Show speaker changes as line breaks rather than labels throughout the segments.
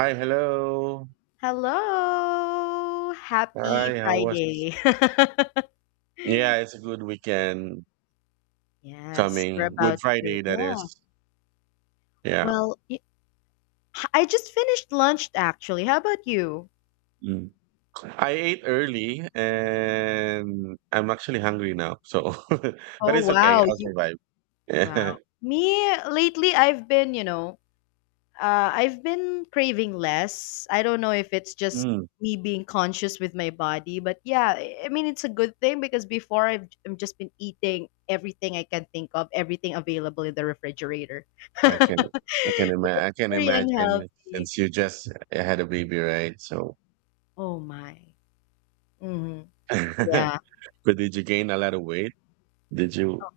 Hi, hello.
Hello. Happy
Hi, how was?
Friday.
Yeah, it's a good weekend
Yes, we're
coming. Good
about to.
Friday, that
Yeah.
is. Yeah.
Well, y- I just finished lunch actually. How about you?
Mm. I ate early and I'm actually hungry now. So, but
Oh,
it's okay.
wow.
I'll
You
survive.
wow. Me lately I've been, I've been craving less. I don't know if it's just
Mm,
me being conscious with my body, but I mean it's a good thing because before I've just been eating everything I can think of, everything available in the refrigerator.
I can, I can
Very
imagine. I can imagine
unhealthy.
since you just had a baby, right? So,
Oh my. Hmm. Yeah.
but did you gain a lot of weight? Did you?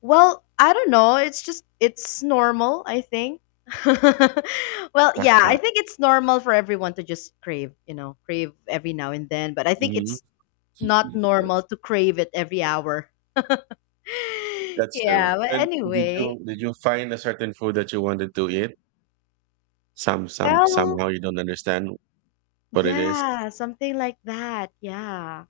Well, I don't know. It's normal, I think. I think it's normal for everyone to just crave, you know, crave every now and then, but I think
Mhm.
it's not normal to crave it every hour.
That's true.
yeah, but
And did
anyway,
you did you find a certain food that you wanted to eat?
well,
Somehow you don't understand what it is,
yeah, something like that. Yeah.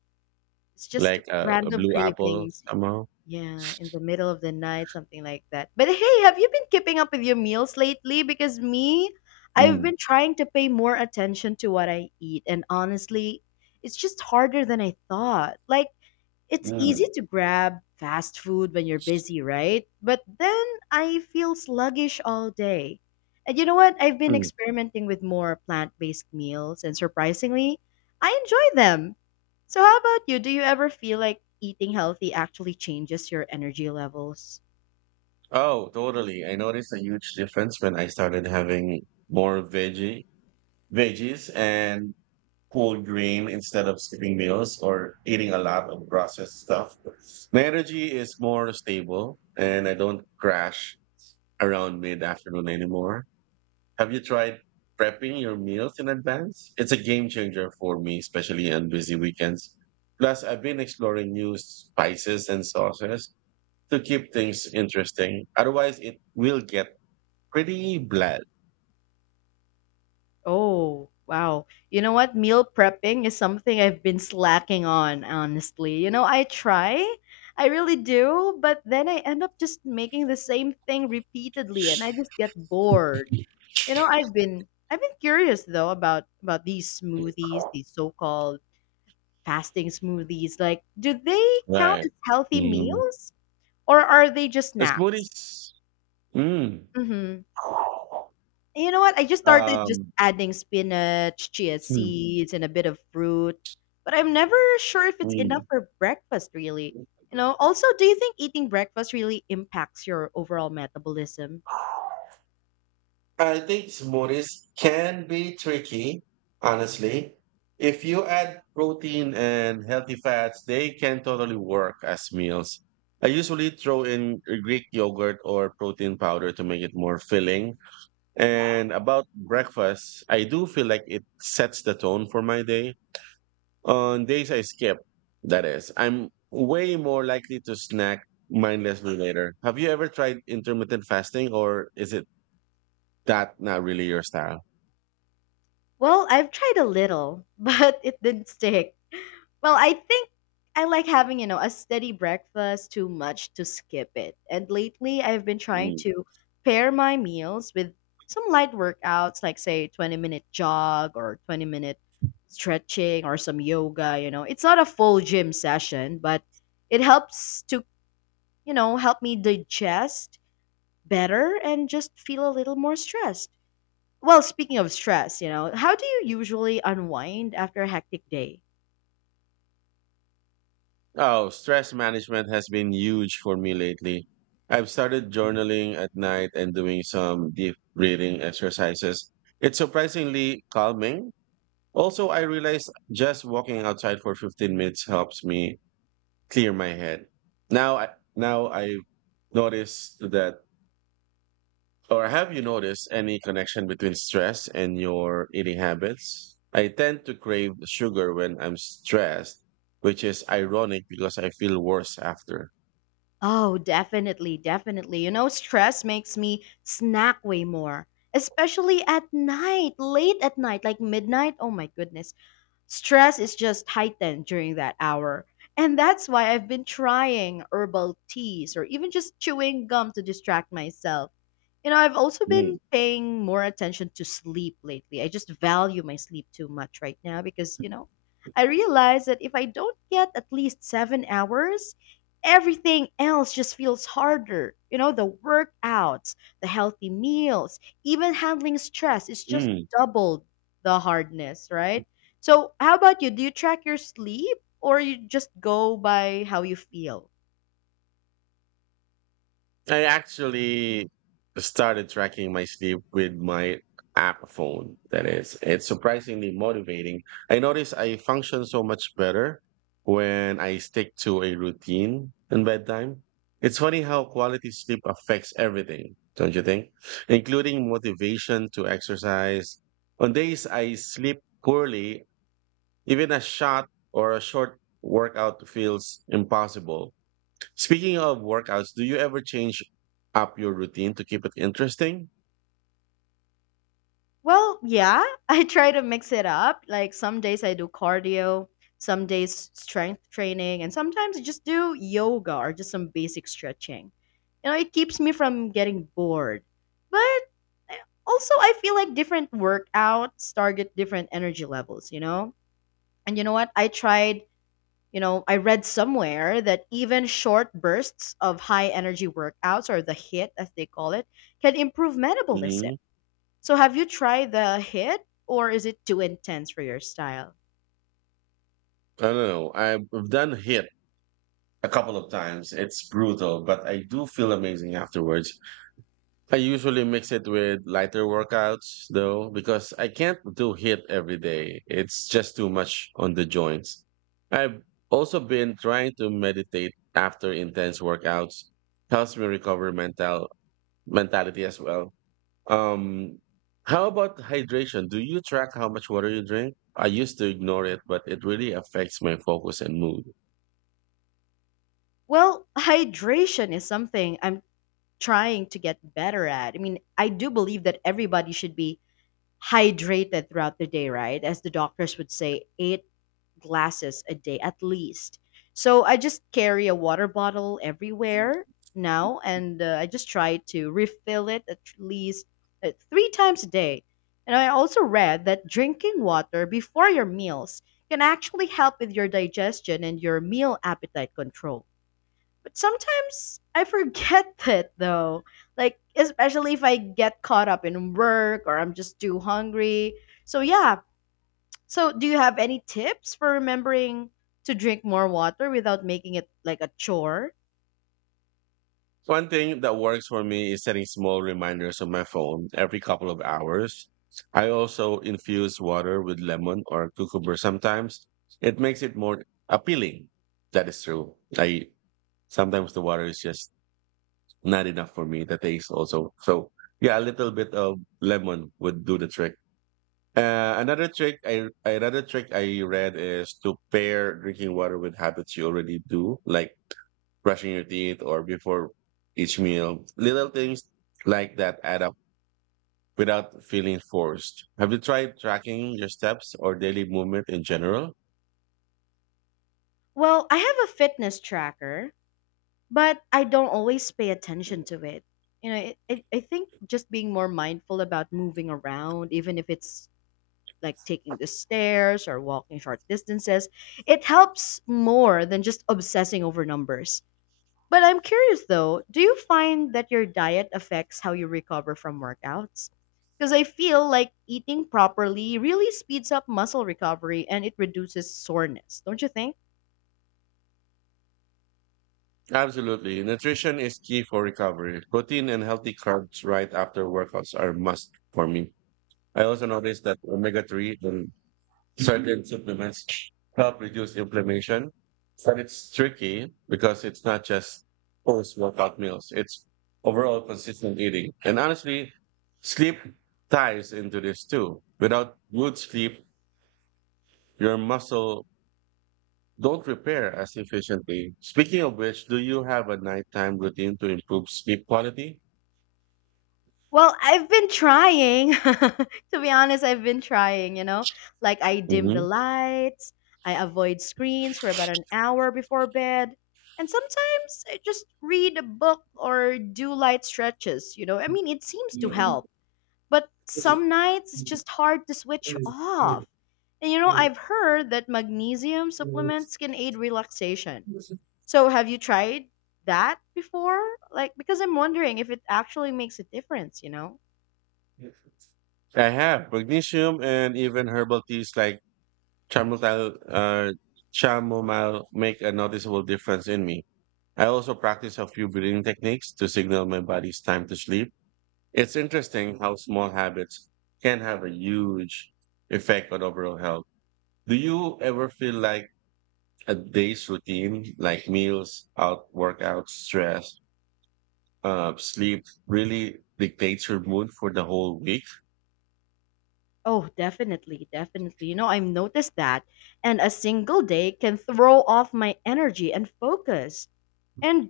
It's just
like a
random
blue apple
cravings.
somehow.
Yeah, in the middle of the night, something like that. But hey, have you been keeping up with your meals lately? Because me, I've
Mm.
been trying to pay more attention to what I eat, and honestly, it's just harder than I thought. Like, it's easy
Mm.
to grab fast food when you're busy, right? But then I feel sluggish all day. And you know what? I've been
Mm.
experimenting with more plant based meals, and surprisingly, I enjoy them. So, how about you? Do you ever feel like eating healthy actually changes your energy levels?
Oh, totally. I noticed a huge difference when I started having more veggie veggies and whole grain instead of skipping meals or eating a lot of processed stuff. My energy is more stable, and I don't crash around mid afternoon anymore. Have you tried prepping your meals in advance? It's a game changer for me, especially on busy weekends. Plus, I've been exploring new spices and sauces to keep things interesting. Otherwise, it will get pretty bland.
Oh, wow. You know what? Meal prepping is something I've been slacking on, honestly. You know, I try, I really do, but then I end up just making the same thing repeatedly and I just get bored. You know, I've been curious though about these smoothies, these so-called fasting smoothies. Like, do they count
Right.
as healthy
Mm.
meals or are they just
The
snacks?
smoothies. Mm.
Mhm. You know what? I just started just
Um,
adding spinach, chia
hmm,
seeds, and a bit of fruit, but I'm never sure if it's enough
mm.
for breakfast, really. You know, also, do you think eating breakfast really impacts your overall metabolism?
I think smoothies can be tricky, honestly. If you add protein and healthy fats, they can totally work as meals. I usually throw in Greek yogurt or protein powder to make it more filling. And about breakfast, I do feel like it sets the tone for my day. On days I skip, that is, I'm way more likely to snack mindlessly later. Have you ever tried intermittent fasting, or is it that not really your style?
Well, I've tried a little, but it didn't stick. Well, I think I like having, you know, a steady breakfast too much to skip it. And lately, I've been trying
Mm.
to pair my meals with some light workouts, like, say, 20-minute jog or 20-minute stretching or some yoga, you know. It's not a full gym session, but it helps to, you know, help me digest better and just feel a little more stressed. Well, speaking of stress, you know, how do you usually unwind after a hectic day?
Oh, stress management has been huge for me lately. I've started journaling at night and doing some deep breathing exercises. It's surprisingly calming. Also, I realized just walking outside for 15 minutes helps me clear my head. Now I now I noticed that Or have you noticed any connection between stress and your eating habits? I tend to crave sugar when I'm stressed, which is ironic because I feel worse after.
Oh, definitely, definitely. You know, stress makes me snack way more, especially at night, late at night, like midnight. Oh my goodness. Stress is just heightened during that hour. And that's why I've been trying herbal teas or even just chewing gum to distract myself. You know, I've also
Mm,
been paying more attention to sleep lately. I just value my sleep too much right now because, you know, I realize that if I don't get at least 7 hours, everything else just feels harder. You know, the workouts, the healthy meals, even handling stress is just
mm.
doubled the hardness, right? So, how about you? Do you track your sleep or you just go by how you feel?
I actually started tracking my sleep with my app phone. That is, it's surprisingly motivating. I notice I function so much better when I stick to a routine and bedtime. It's funny how quality sleep affects everything, don't you think? Including motivation to exercise. On days I sleep poorly, even a shot or a short workout feels impossible. Speaking of workouts, do you ever change up your routine to keep it interesting?
Well, yeah, I try to mix it up. Like some days I do cardio, some days strength training, and sometimes I just do yoga or just some basic stretching. You know, it keeps me from getting bored. But I- Also, I feel like different workouts target different energy levels, you know? And you know what? I tried, you know, I read somewhere that even short bursts of high energy workouts or the HIT, as they call it, can improve metabolism.
hmm
So have you tried the HIIT or is it too intense for your style?
I don't know. I've done HIIT a couple of times. It's brutal, but I do feel amazing afterwards. I usually mix it with lighter workouts though, because I can't do HIIT every day. It's just too much on the joints. I've also been trying to meditate after intense workouts. Helps me recover mentality as well. Um, how about hydration? Do you track how much water you drink? I used to ignore it, but it really affects my focus and mood.
Well, hydration is something I'm trying to get better at. I mean, I do believe that everybody should be hydrated throughout the day, right? As the doctors would say, 8 glasses a day at least. So I just carry a water bottle everywhere now, and I just try to refill it at least 3 times a day. And I also read that drinking water before your meals can actually help with your digestion and your meal appetite control. But sometimes I forget it though. Like, especially if I get caught up in work or I'm just too hungry. So, yeah. So, do you have any tips for remembering to drink more water without making it like a chore?
One thing that works for me is setting small reminders on my phone every couple of hours. I also infuse water with lemon or cucumber sometimes. It makes it more appealing. That is true. I Sometimes the water is just not enough for me. The taste also. So yeah, a little bit of lemon would do the trick. Another trick I read is to pair drinking water with habits you already do, like brushing your teeth or before each meal. Little things like that add up without feeling forced. Have you tried tracking your steps or daily movement in general?
Well, I have a fitness tracker, but I don't always pay attention to it. You know, I think just being more mindful about moving around, even if it's like taking the stairs or walking short distances. It helps more than just obsessing over numbers. But I'm curious though, do you find that your diet affects how you recover from workouts? Because I feel like eating properly really speeds up muscle recovery and it reduces soreness, don't you think?
Absolutely. Nutrition is key for recovery. Protein and healthy carbs right after workouts are must for me. I also noticed that omega 3 and certain supplements help reduce inflammation. But it's tricky because it's not just post workout meals, it's overall consistent eating. And honestly, sleep ties into this too. Without good sleep, your muscle don't repair as efficiently. Speaking of which, do you have a nighttime routine to improve sleep quality?
Well, I've been trying. To be honest, I've been trying, you know? Like, I dim the
hmm
lights, I avoid screens for about an hour before bed, and sometimes I just read a book or do light stretches, you know? I mean, it seems to help. But some nights it's just hard to switch off. And, you know, I've heard that magnesium supplements can aid relaxation. So, have you tried that before? Like, because I'm wondering if it actually makes a difference, you know?
I have magnesium and even herbal teas like chamomile, uh, chamomile make a noticeable difference in me. I also practice a few breathing techniques to signal my body's time to sleep. It's interesting how small habits can have a huge effect on overall health. Do you ever feel like a day's routine, like meals, out workouts, stress, sleep, really dictates your mood for the whole week?
Oh, definitely, definitely. You know, I've noticed that. And a single day can throw off my energy and focus. And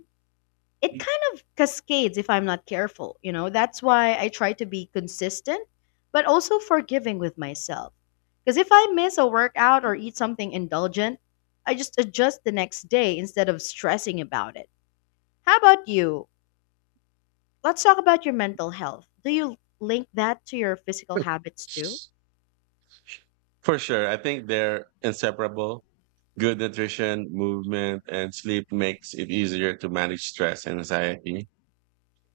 it kind of cascades if I'm not careful. You know, that's why I try to be consistent, but also forgiving with myself. Because if I miss a workout or eat something indulgent, I just adjust the next day instead of stressing about it. How about you? Let's talk about your mental health. Do you link that to your physical habits too?
For sure. I think they're inseparable. Good nutrition, movement, and sleep makes it easier to manage stress and anxiety.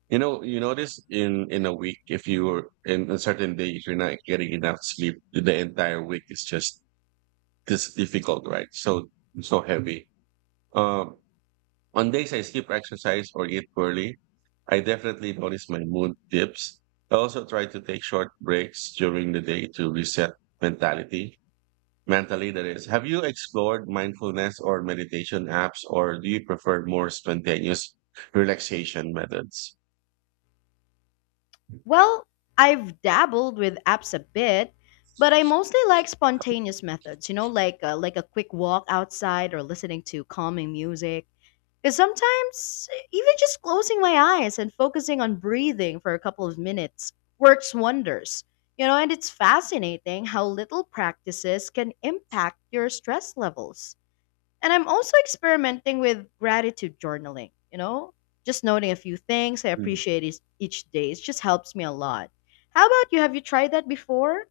You know, you notice in a week if you are in a certain day if you're not getting enough sleep, the entire week is just this difficult, right? So heavy. Um, on days I skip exercise or eat poorly, I definitely notice my mood dips. I also try to take short breaks during the day to reset mentality mentally, that is. Have you explored mindfulness or meditation apps, or do you prefer more spontaneous relaxation methods?
Well, I've dabbled with apps a bit, but I mostly like spontaneous methods, you know, like a quick walk outside or listening to calming music. Because sometimes even just closing my eyes and focusing on breathing for a couple of minutes works wonders. You know, and it's fascinating how little practices can impact your stress levels. And I'm also experimenting with gratitude journaling, you know, just noting a few things I
Mm.
appreciate each day. It just helps me a lot. How about you? Have you tried that before?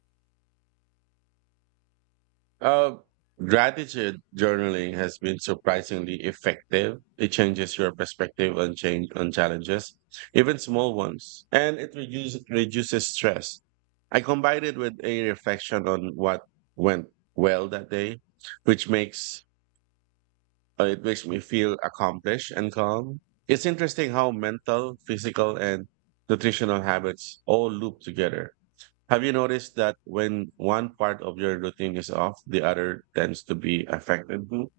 Uh, Gratitude journaling has been surprisingly effective. It changes your perspective on change on challenges, even small ones, and it reduces stress. I combined it with a reflection on what went well that day, which makes It makes me feel accomplished and calm. It's interesting how mental, physical, and nutritional habits all loop together. Have you noticed that when one part of your routine is off, the other tends to be affected too?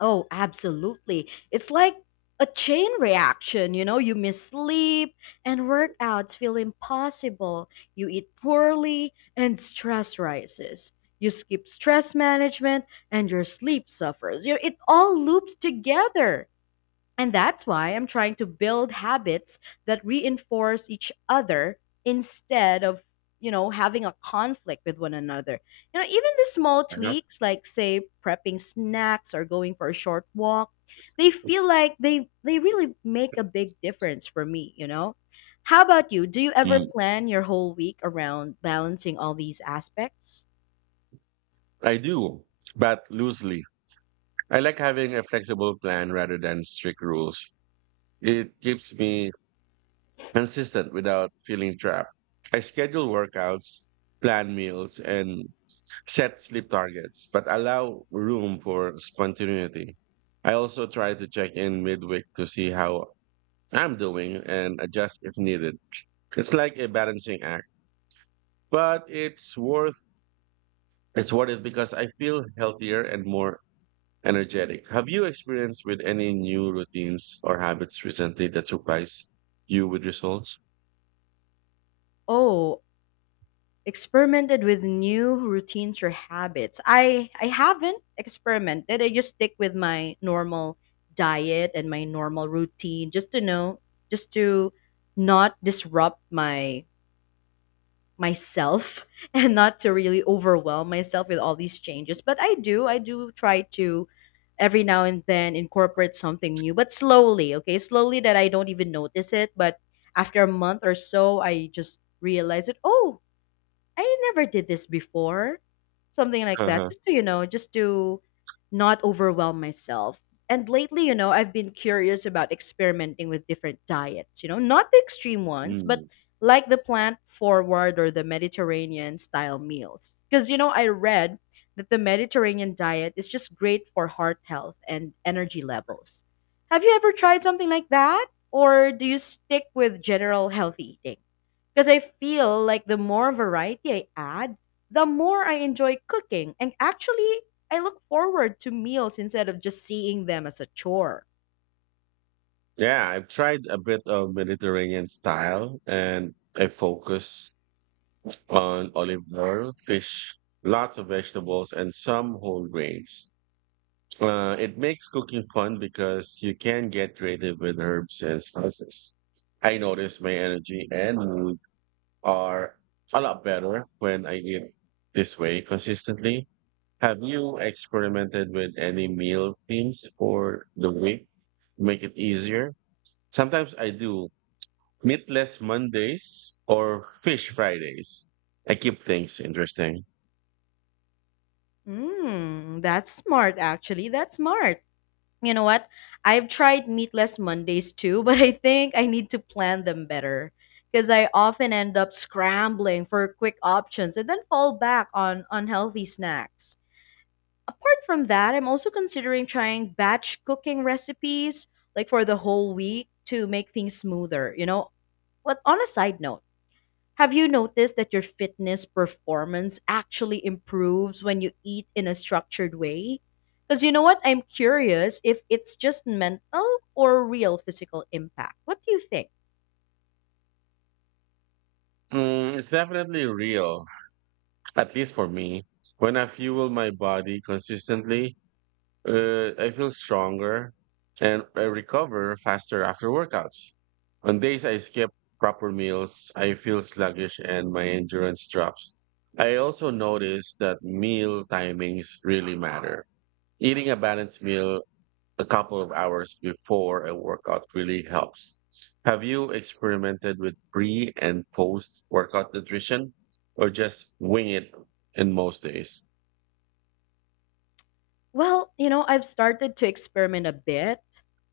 Oh, absolutely. It's like a chain reaction, you know, you miss sleep and workouts feel impossible. You eat poorly and stress rises. You skip stress management and your sleep suffers. You know, it all loops together. And that's why I'm trying to build habits that reinforce each other instead of, you know, having a conflict with one another. You know, even the small
Uh-huh.
tweaks like say prepping snacks or going for a short walk, they feel like they really make a big difference for me, you know? How about you? Do you ever
Mm,
plan your whole week around balancing all these aspects?
I do, but loosely. I like having a flexible plan rather than strict rules. It keeps me consistent without feeling trapped. I schedule workouts, plan meals, and set sleep targets, but allow room for spontaneity. I also try to check in midweek to see how I'm doing and adjust if needed. It's like a balancing act, but it's worth it because I feel healthier and more energetic. Have you experienced with any new routines or habits recently that surprised you with results?
Oh, experimented with new routines or habits. I haven't experimented. I just stick with my normal diet and my normal routine just to not disrupt my myself and not to really overwhelm myself with all these changes. But I do try to every now and then incorporate something new, but slowly, okay? Slowly that I don't even notice it, but after a month or so I just realize that oh I never did this before. Something like that.
Uh-huh.
Just to, you know, just to not overwhelm myself. And lately, you know, I've been curious about experimenting with different diets, you know, not the extreme ones, but
Mm.
like the plant forward or the Mediterranean style meals. Because, you know, I read that the Mediterranean diet is just great for heart health and energy levels. Have you ever tried something like that? Or do you stick with general healthy eating? Because I feel like the more variety I add, the more I enjoy cooking. And actually, I look forward to meals instead of just seeing them as a chore.
Yeah, I've tried a bit of Mediterranean style and I focus on olive oil, fish, lots of vegetables, and some whole grains. It makes cooking fun because you can get creative with herbs and spices. I notice my energy and mood are a lot better when I eat this way consistently. Have you experimented with any meal themes for the week to make it easier? Sometimes I do meatless Mondays or fish Fridays. I keep things interesting.
Mm, that's smart, actually. That's smart. You know what? I've tried meatless Mondays too, but I think I need to plan them better because I often end up scrambling for quick options and then fall back on unhealthy snacks. Apart from that, I'm also considering trying batch cooking recipes like for the whole week to make things smoother, you know? But on a side note, have you noticed that your fitness performance actually improves when you eat in a structured way? Because you know what? I'm curious if it's just mental or real physical impact. What do you think?
It's definitely real, at least for me. When I fuel my body consistently, I feel stronger and I recover faster after workouts. On days I skip proper meals, I feel sluggish and my endurance drops. I also notice that meal timings really matter. Eating a balanced meal a couple of hours before a workout really helps. Have you experimented with pre and post workout nutrition or just wing it in most days?
Well, you know, I've started to experiment a bit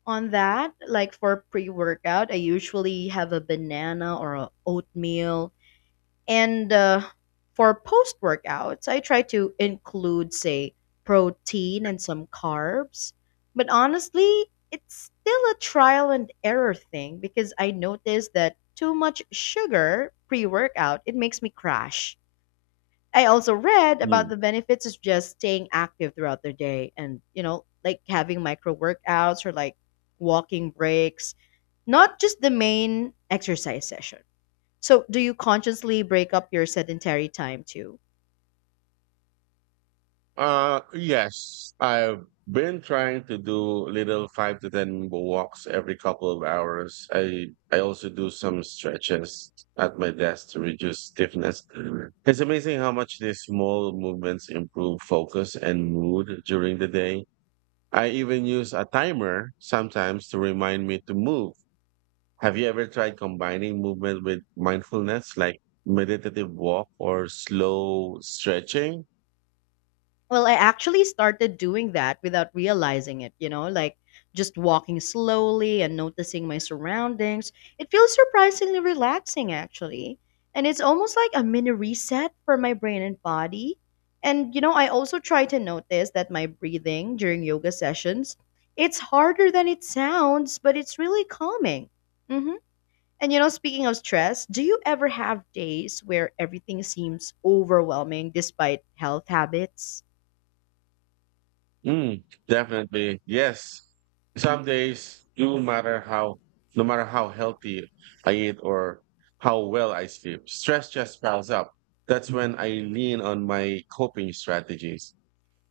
on that. Like for pre workout, I usually have a banana or a oatmeal. And For post workouts, I try to include, say, protein and some carbs. But honestly, it's still a trial and error thing because I noticed that too much sugar pre workout, it makes me crash. I also read about
Hmm.
the benefits of just staying active throughout the day and, you know, like having micro workouts or like walking breaks, not just the main exercise session. So, do you consciously break up your sedentary time too?
Yes, I've been trying to do little five to 10 walks every couple of hours. I also do some stretches at my desk to reduce stiffness. It's amazing how much these small movements improve focus and mood during the day. I even use a timer sometimes to remind me to move. Have you ever tried combining movement with mindfulness, like meditative walk or slow stretching?
Well, I actually started doing that without realizing it, you know, like just walking slowly and noticing my surroundings. It feels surprisingly relaxing, actually. And it's almost like a mini reset for my brain and body. And, you know, I also try to notice that my breathing during yoga sessions, it's harder than it sounds, but it's really calming. Mhm. And you know, speaking of stress, do you ever have days where everything seems overwhelming despite health habits?
Mm, Definitely. Yes. Some days, no matter how healthy I eat or how well I sleep, stress just piles up. That's when I lean on my coping strategies.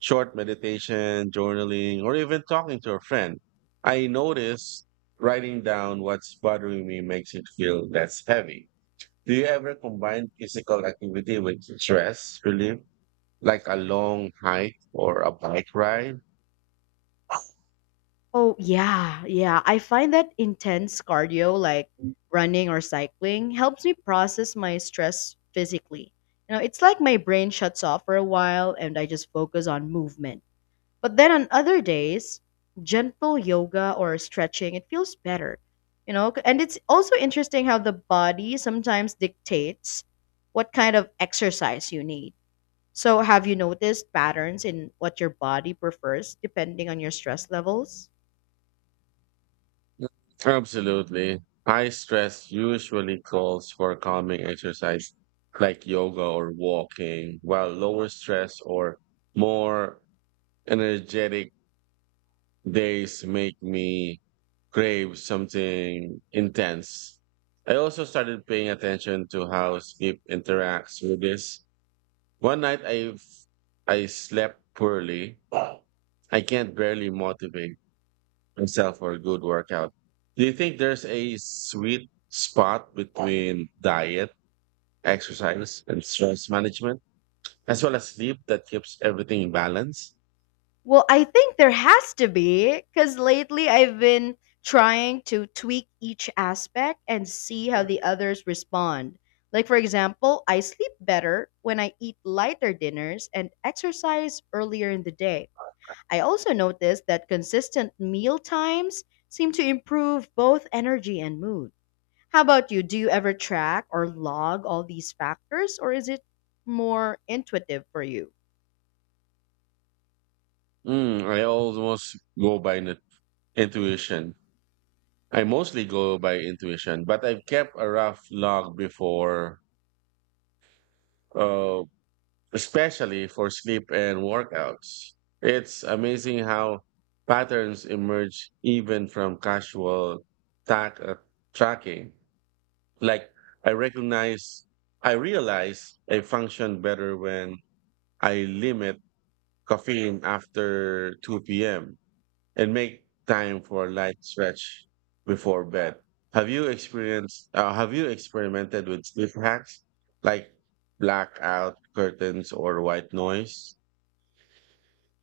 Short meditation, journaling, or even talking to a friend. I notice writing down what's bothering me makes it feel less heavy. Do you ever combine physical activity with stress relief, like a long hike or a bike ride?
Oh, yeah. I find that intense cardio, like running or cycling, helps me process my stress physically. You know, it's like my brain shuts off for a while and I just focus on movement. But then on other days, gentle yoga or stretching, it feels better, you know? And it's also interesting how the body sometimes dictates what kind of exercise you need. So, have you noticed patterns in what your body prefers depending on your stress levels?
Absolutely. High stress usually calls for calming exercise like yoga or walking, while lower stress or more energetic days make me crave something intense. I also started paying attention to how sleep interacts with this. One night I slept poorly. I can't barely motivate myself for a good workout. Do you think there's a sweet spot between diet, exercise, and stress management, as well as sleep that keeps everything in balance?
Well, I think there has to be because lately I've been trying to tweak each aspect and see how the others respond. Like, for example, I sleep better when I eat lighter dinners and exercise earlier in the day. I also noticed that consistent meal times seem to improve both energy and mood. How about you? Do you ever track or log all these factors, or is it more intuitive for you?
I almost go by intuition. I mostly go by intuition, but I've kept a rough log before, uh, especially for sleep and workouts. It's amazing how patterns emerge even from casual tack, uh, tracking. Like I recognize, I realize I function better when I limit caffeine after 2 p.m. and make time for a light stretch before bed. Have you experienced? Have you experimented with sleep hacks like blackout curtains or white noise?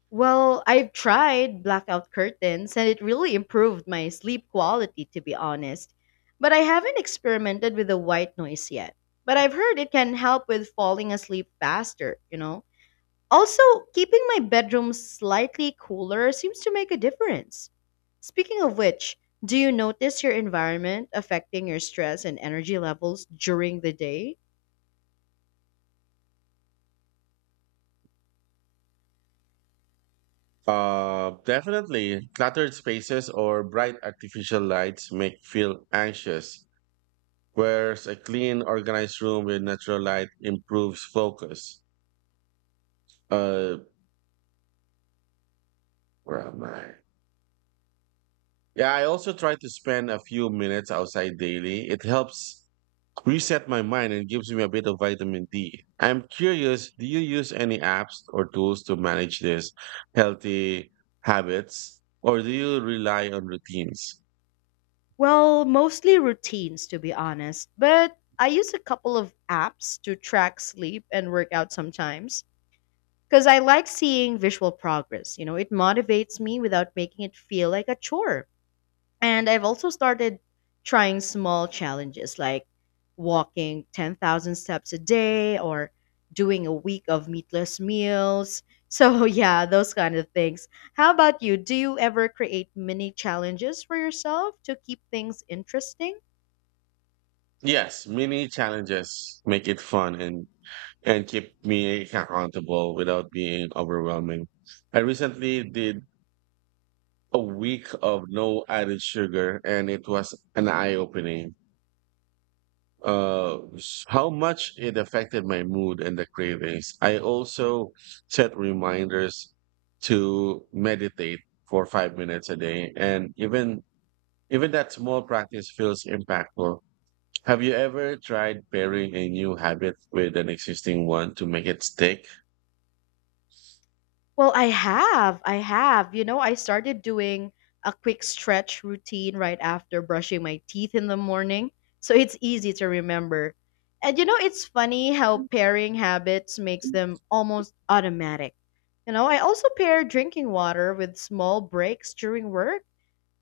Well, I've tried blackout curtains and it really improved my sleep quality, to be honest. But I haven't experimented with the white noise yet. But I've heard it can help with falling asleep faster, you know? Also, keeping my bedroom slightly cooler seems to make a difference. Speaking of which, do you notice your environment affecting your stress and energy levels during the day?
Definitely. Cluttered spaces or bright artificial lights make feel anxious, whereas a clean, organized room with natural light improves focus. Uh, where am I? Yeah, I also try to spend a few minutes outside daily. It helps reset my mind and gives me a bit of vitamin D. I'm curious, do you use any apps or tools to manage these healthy habits, or do you rely on routines?
Well, mostly routines, to be honest. But I use a couple of apps to track sleep and workout sometimes because I like seeing visual progress. You know, it motivates me without making it feel like a chore. And I've also started trying small challenges like walking 10,000 steps a day or doing a week of meatless meals. So, yeah, those kind of things. How about you? Do you ever create mini challenges for yourself to keep things interesting?
Yes, mini challenges make it fun and keep me accountable without being overwhelming. I recently did a week of no added sugar, and it was an eye opening. How much it affected my mood and the cravings. I also set reminders to meditate for 5 minutes a day, and even that small practice feels impactful. Have you ever tried pairing a new habit with an existing one to make it stick?
Well, I have. You know, I started doing a quick stretch routine right after brushing my teeth in the morning. So it's easy to remember. And you know, it's funny how pairing habits makes them almost automatic. You know, I also pair drinking water with small breaks during work,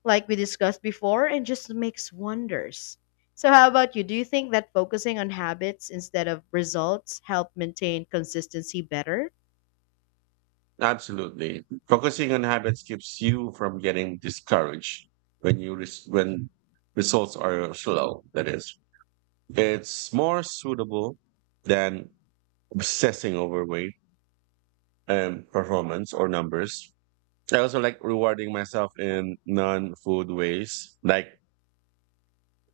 like we discussed before, and just makes wonders. So how about you? Do you think that focusing on habits instead of results help maintain consistency better?
Absolutely. Focusing on habits keeps you from getting discouraged when results are slow. That is, it's more suitable than obsessing over weight and performance or numbers. I also like rewarding myself in non-food ways, like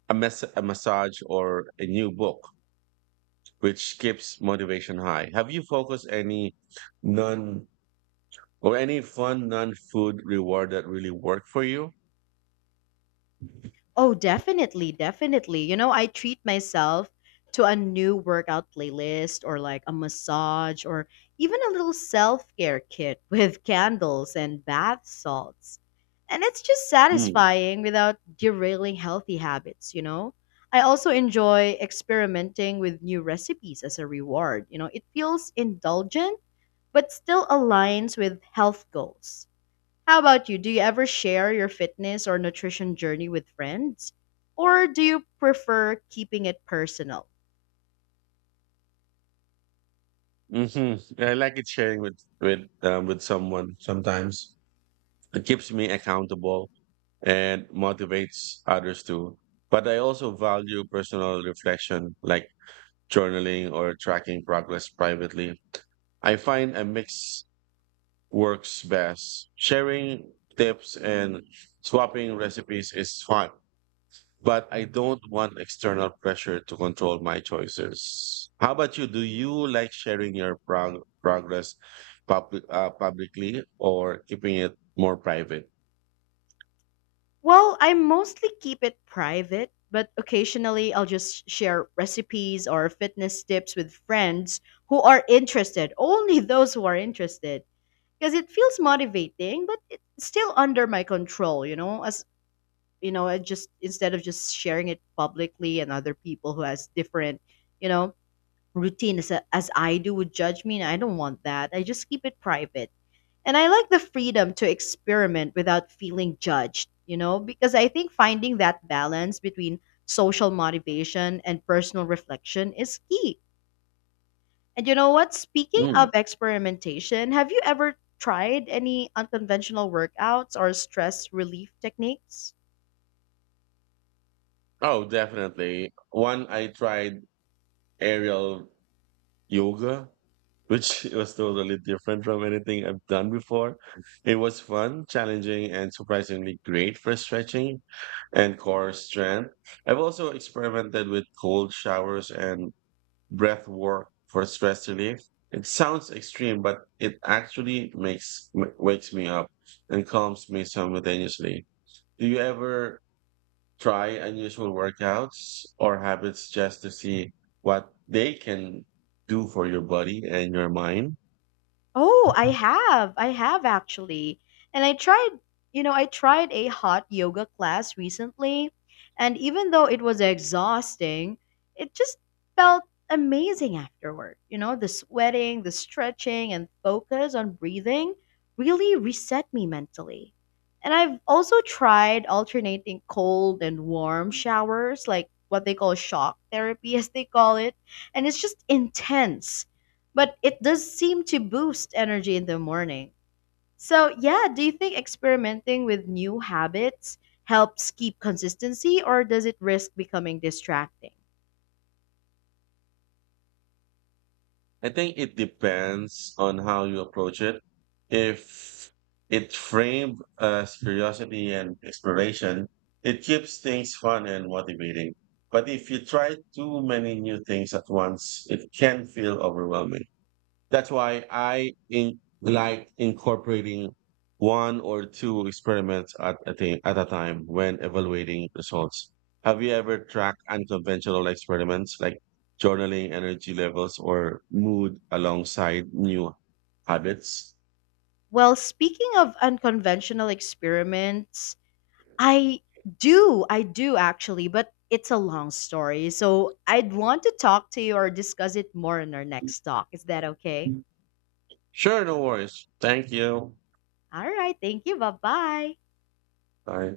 a massage or a new book, which keeps motivation high. Have you focused any non Or any fun non-food reward that really worked for you?
Oh, definitely. You know, I treat myself to a new workout playlist or like a massage or even a little self care kit with candles and bath salts. And it's just
Mm.
satisfying without derailing healthy habits, you know? I also enjoy experimenting with new recipes as a reward. You know, it feels indulgent, but still aligns with health goals. How about you? Do you ever share your fitness or nutrition journey with friends? Or do you prefer keeping it personal?
hmm I like it sharing with someone sometimes. It keeps me accountable and motivates others too. But I also value personal reflection, like journaling or tracking progress privately. I find a mix works best. Sharing tips and swapping recipes is fun, but I don't want external pressure to control my choices. How about you? Do you like sharing your progress publicly or keeping it more private?
Well, I mostly keep it private, but occasionally I'll just share recipes or fitness tips with friends who are interested, only those who are interested, because it feels motivating, but it's still under my control, you know, as you know, I just instead of just sharing it publicly and other people who has different, you know, routine as, as I do would judge me, and I don't want that. I just keep it private. And I like the freedom to experiment without feeling judged, you know, because I think finding that balance between social motivation and personal reflection is key. And you know what? Speaking
Mm.
of experimentation, have you ever tried any unconventional workouts or stress relief techniques?
Oh, definitely. One, I tried aerial yoga which was totally different from anything I've done before. It was fun, challenging, and surprisingly great for stretching and core strength. I've also experimented with cold showers and breath work for stress relief. It sounds extreme, but it actually wakes me up and calms me simultaneously. Do you ever try unusual workouts or habits just to see what they can do for your body and your mind?
Oh, I have. I have actually. And I tried a hot yoga class recently, and even though it was exhausting, it just felt amazing afterward. You know, the sweating, the stretching, and focus on breathing really reset me mentally. And I've also tried alternating cold and warm showers, like what they call shock therapy, as they call it. And it's just intense but it does seem to boost energy in the morning. So, yeah, do you think experimenting with new habits helps keep consistency or does it risk becoming distracting?
I think it depends on how you approach it. If it's framed as curiosity and exploration, it keeps things fun and motivating. But if you try too many new things at once, it can feel overwhelming. That's why like incorporating one or two experiments at a time when evaluating results. Have you ever tracked unconventional experiments like journaling energy levels or mood alongside new habits?
Well, speaking of unconventional experiments, I I do actually, but it's a long story. So, I'd want to talk to you or discuss it more in our next talk. Is that okay?
Sure, no worries. Thank you.
All right, thank you. Bye bye.
Bye.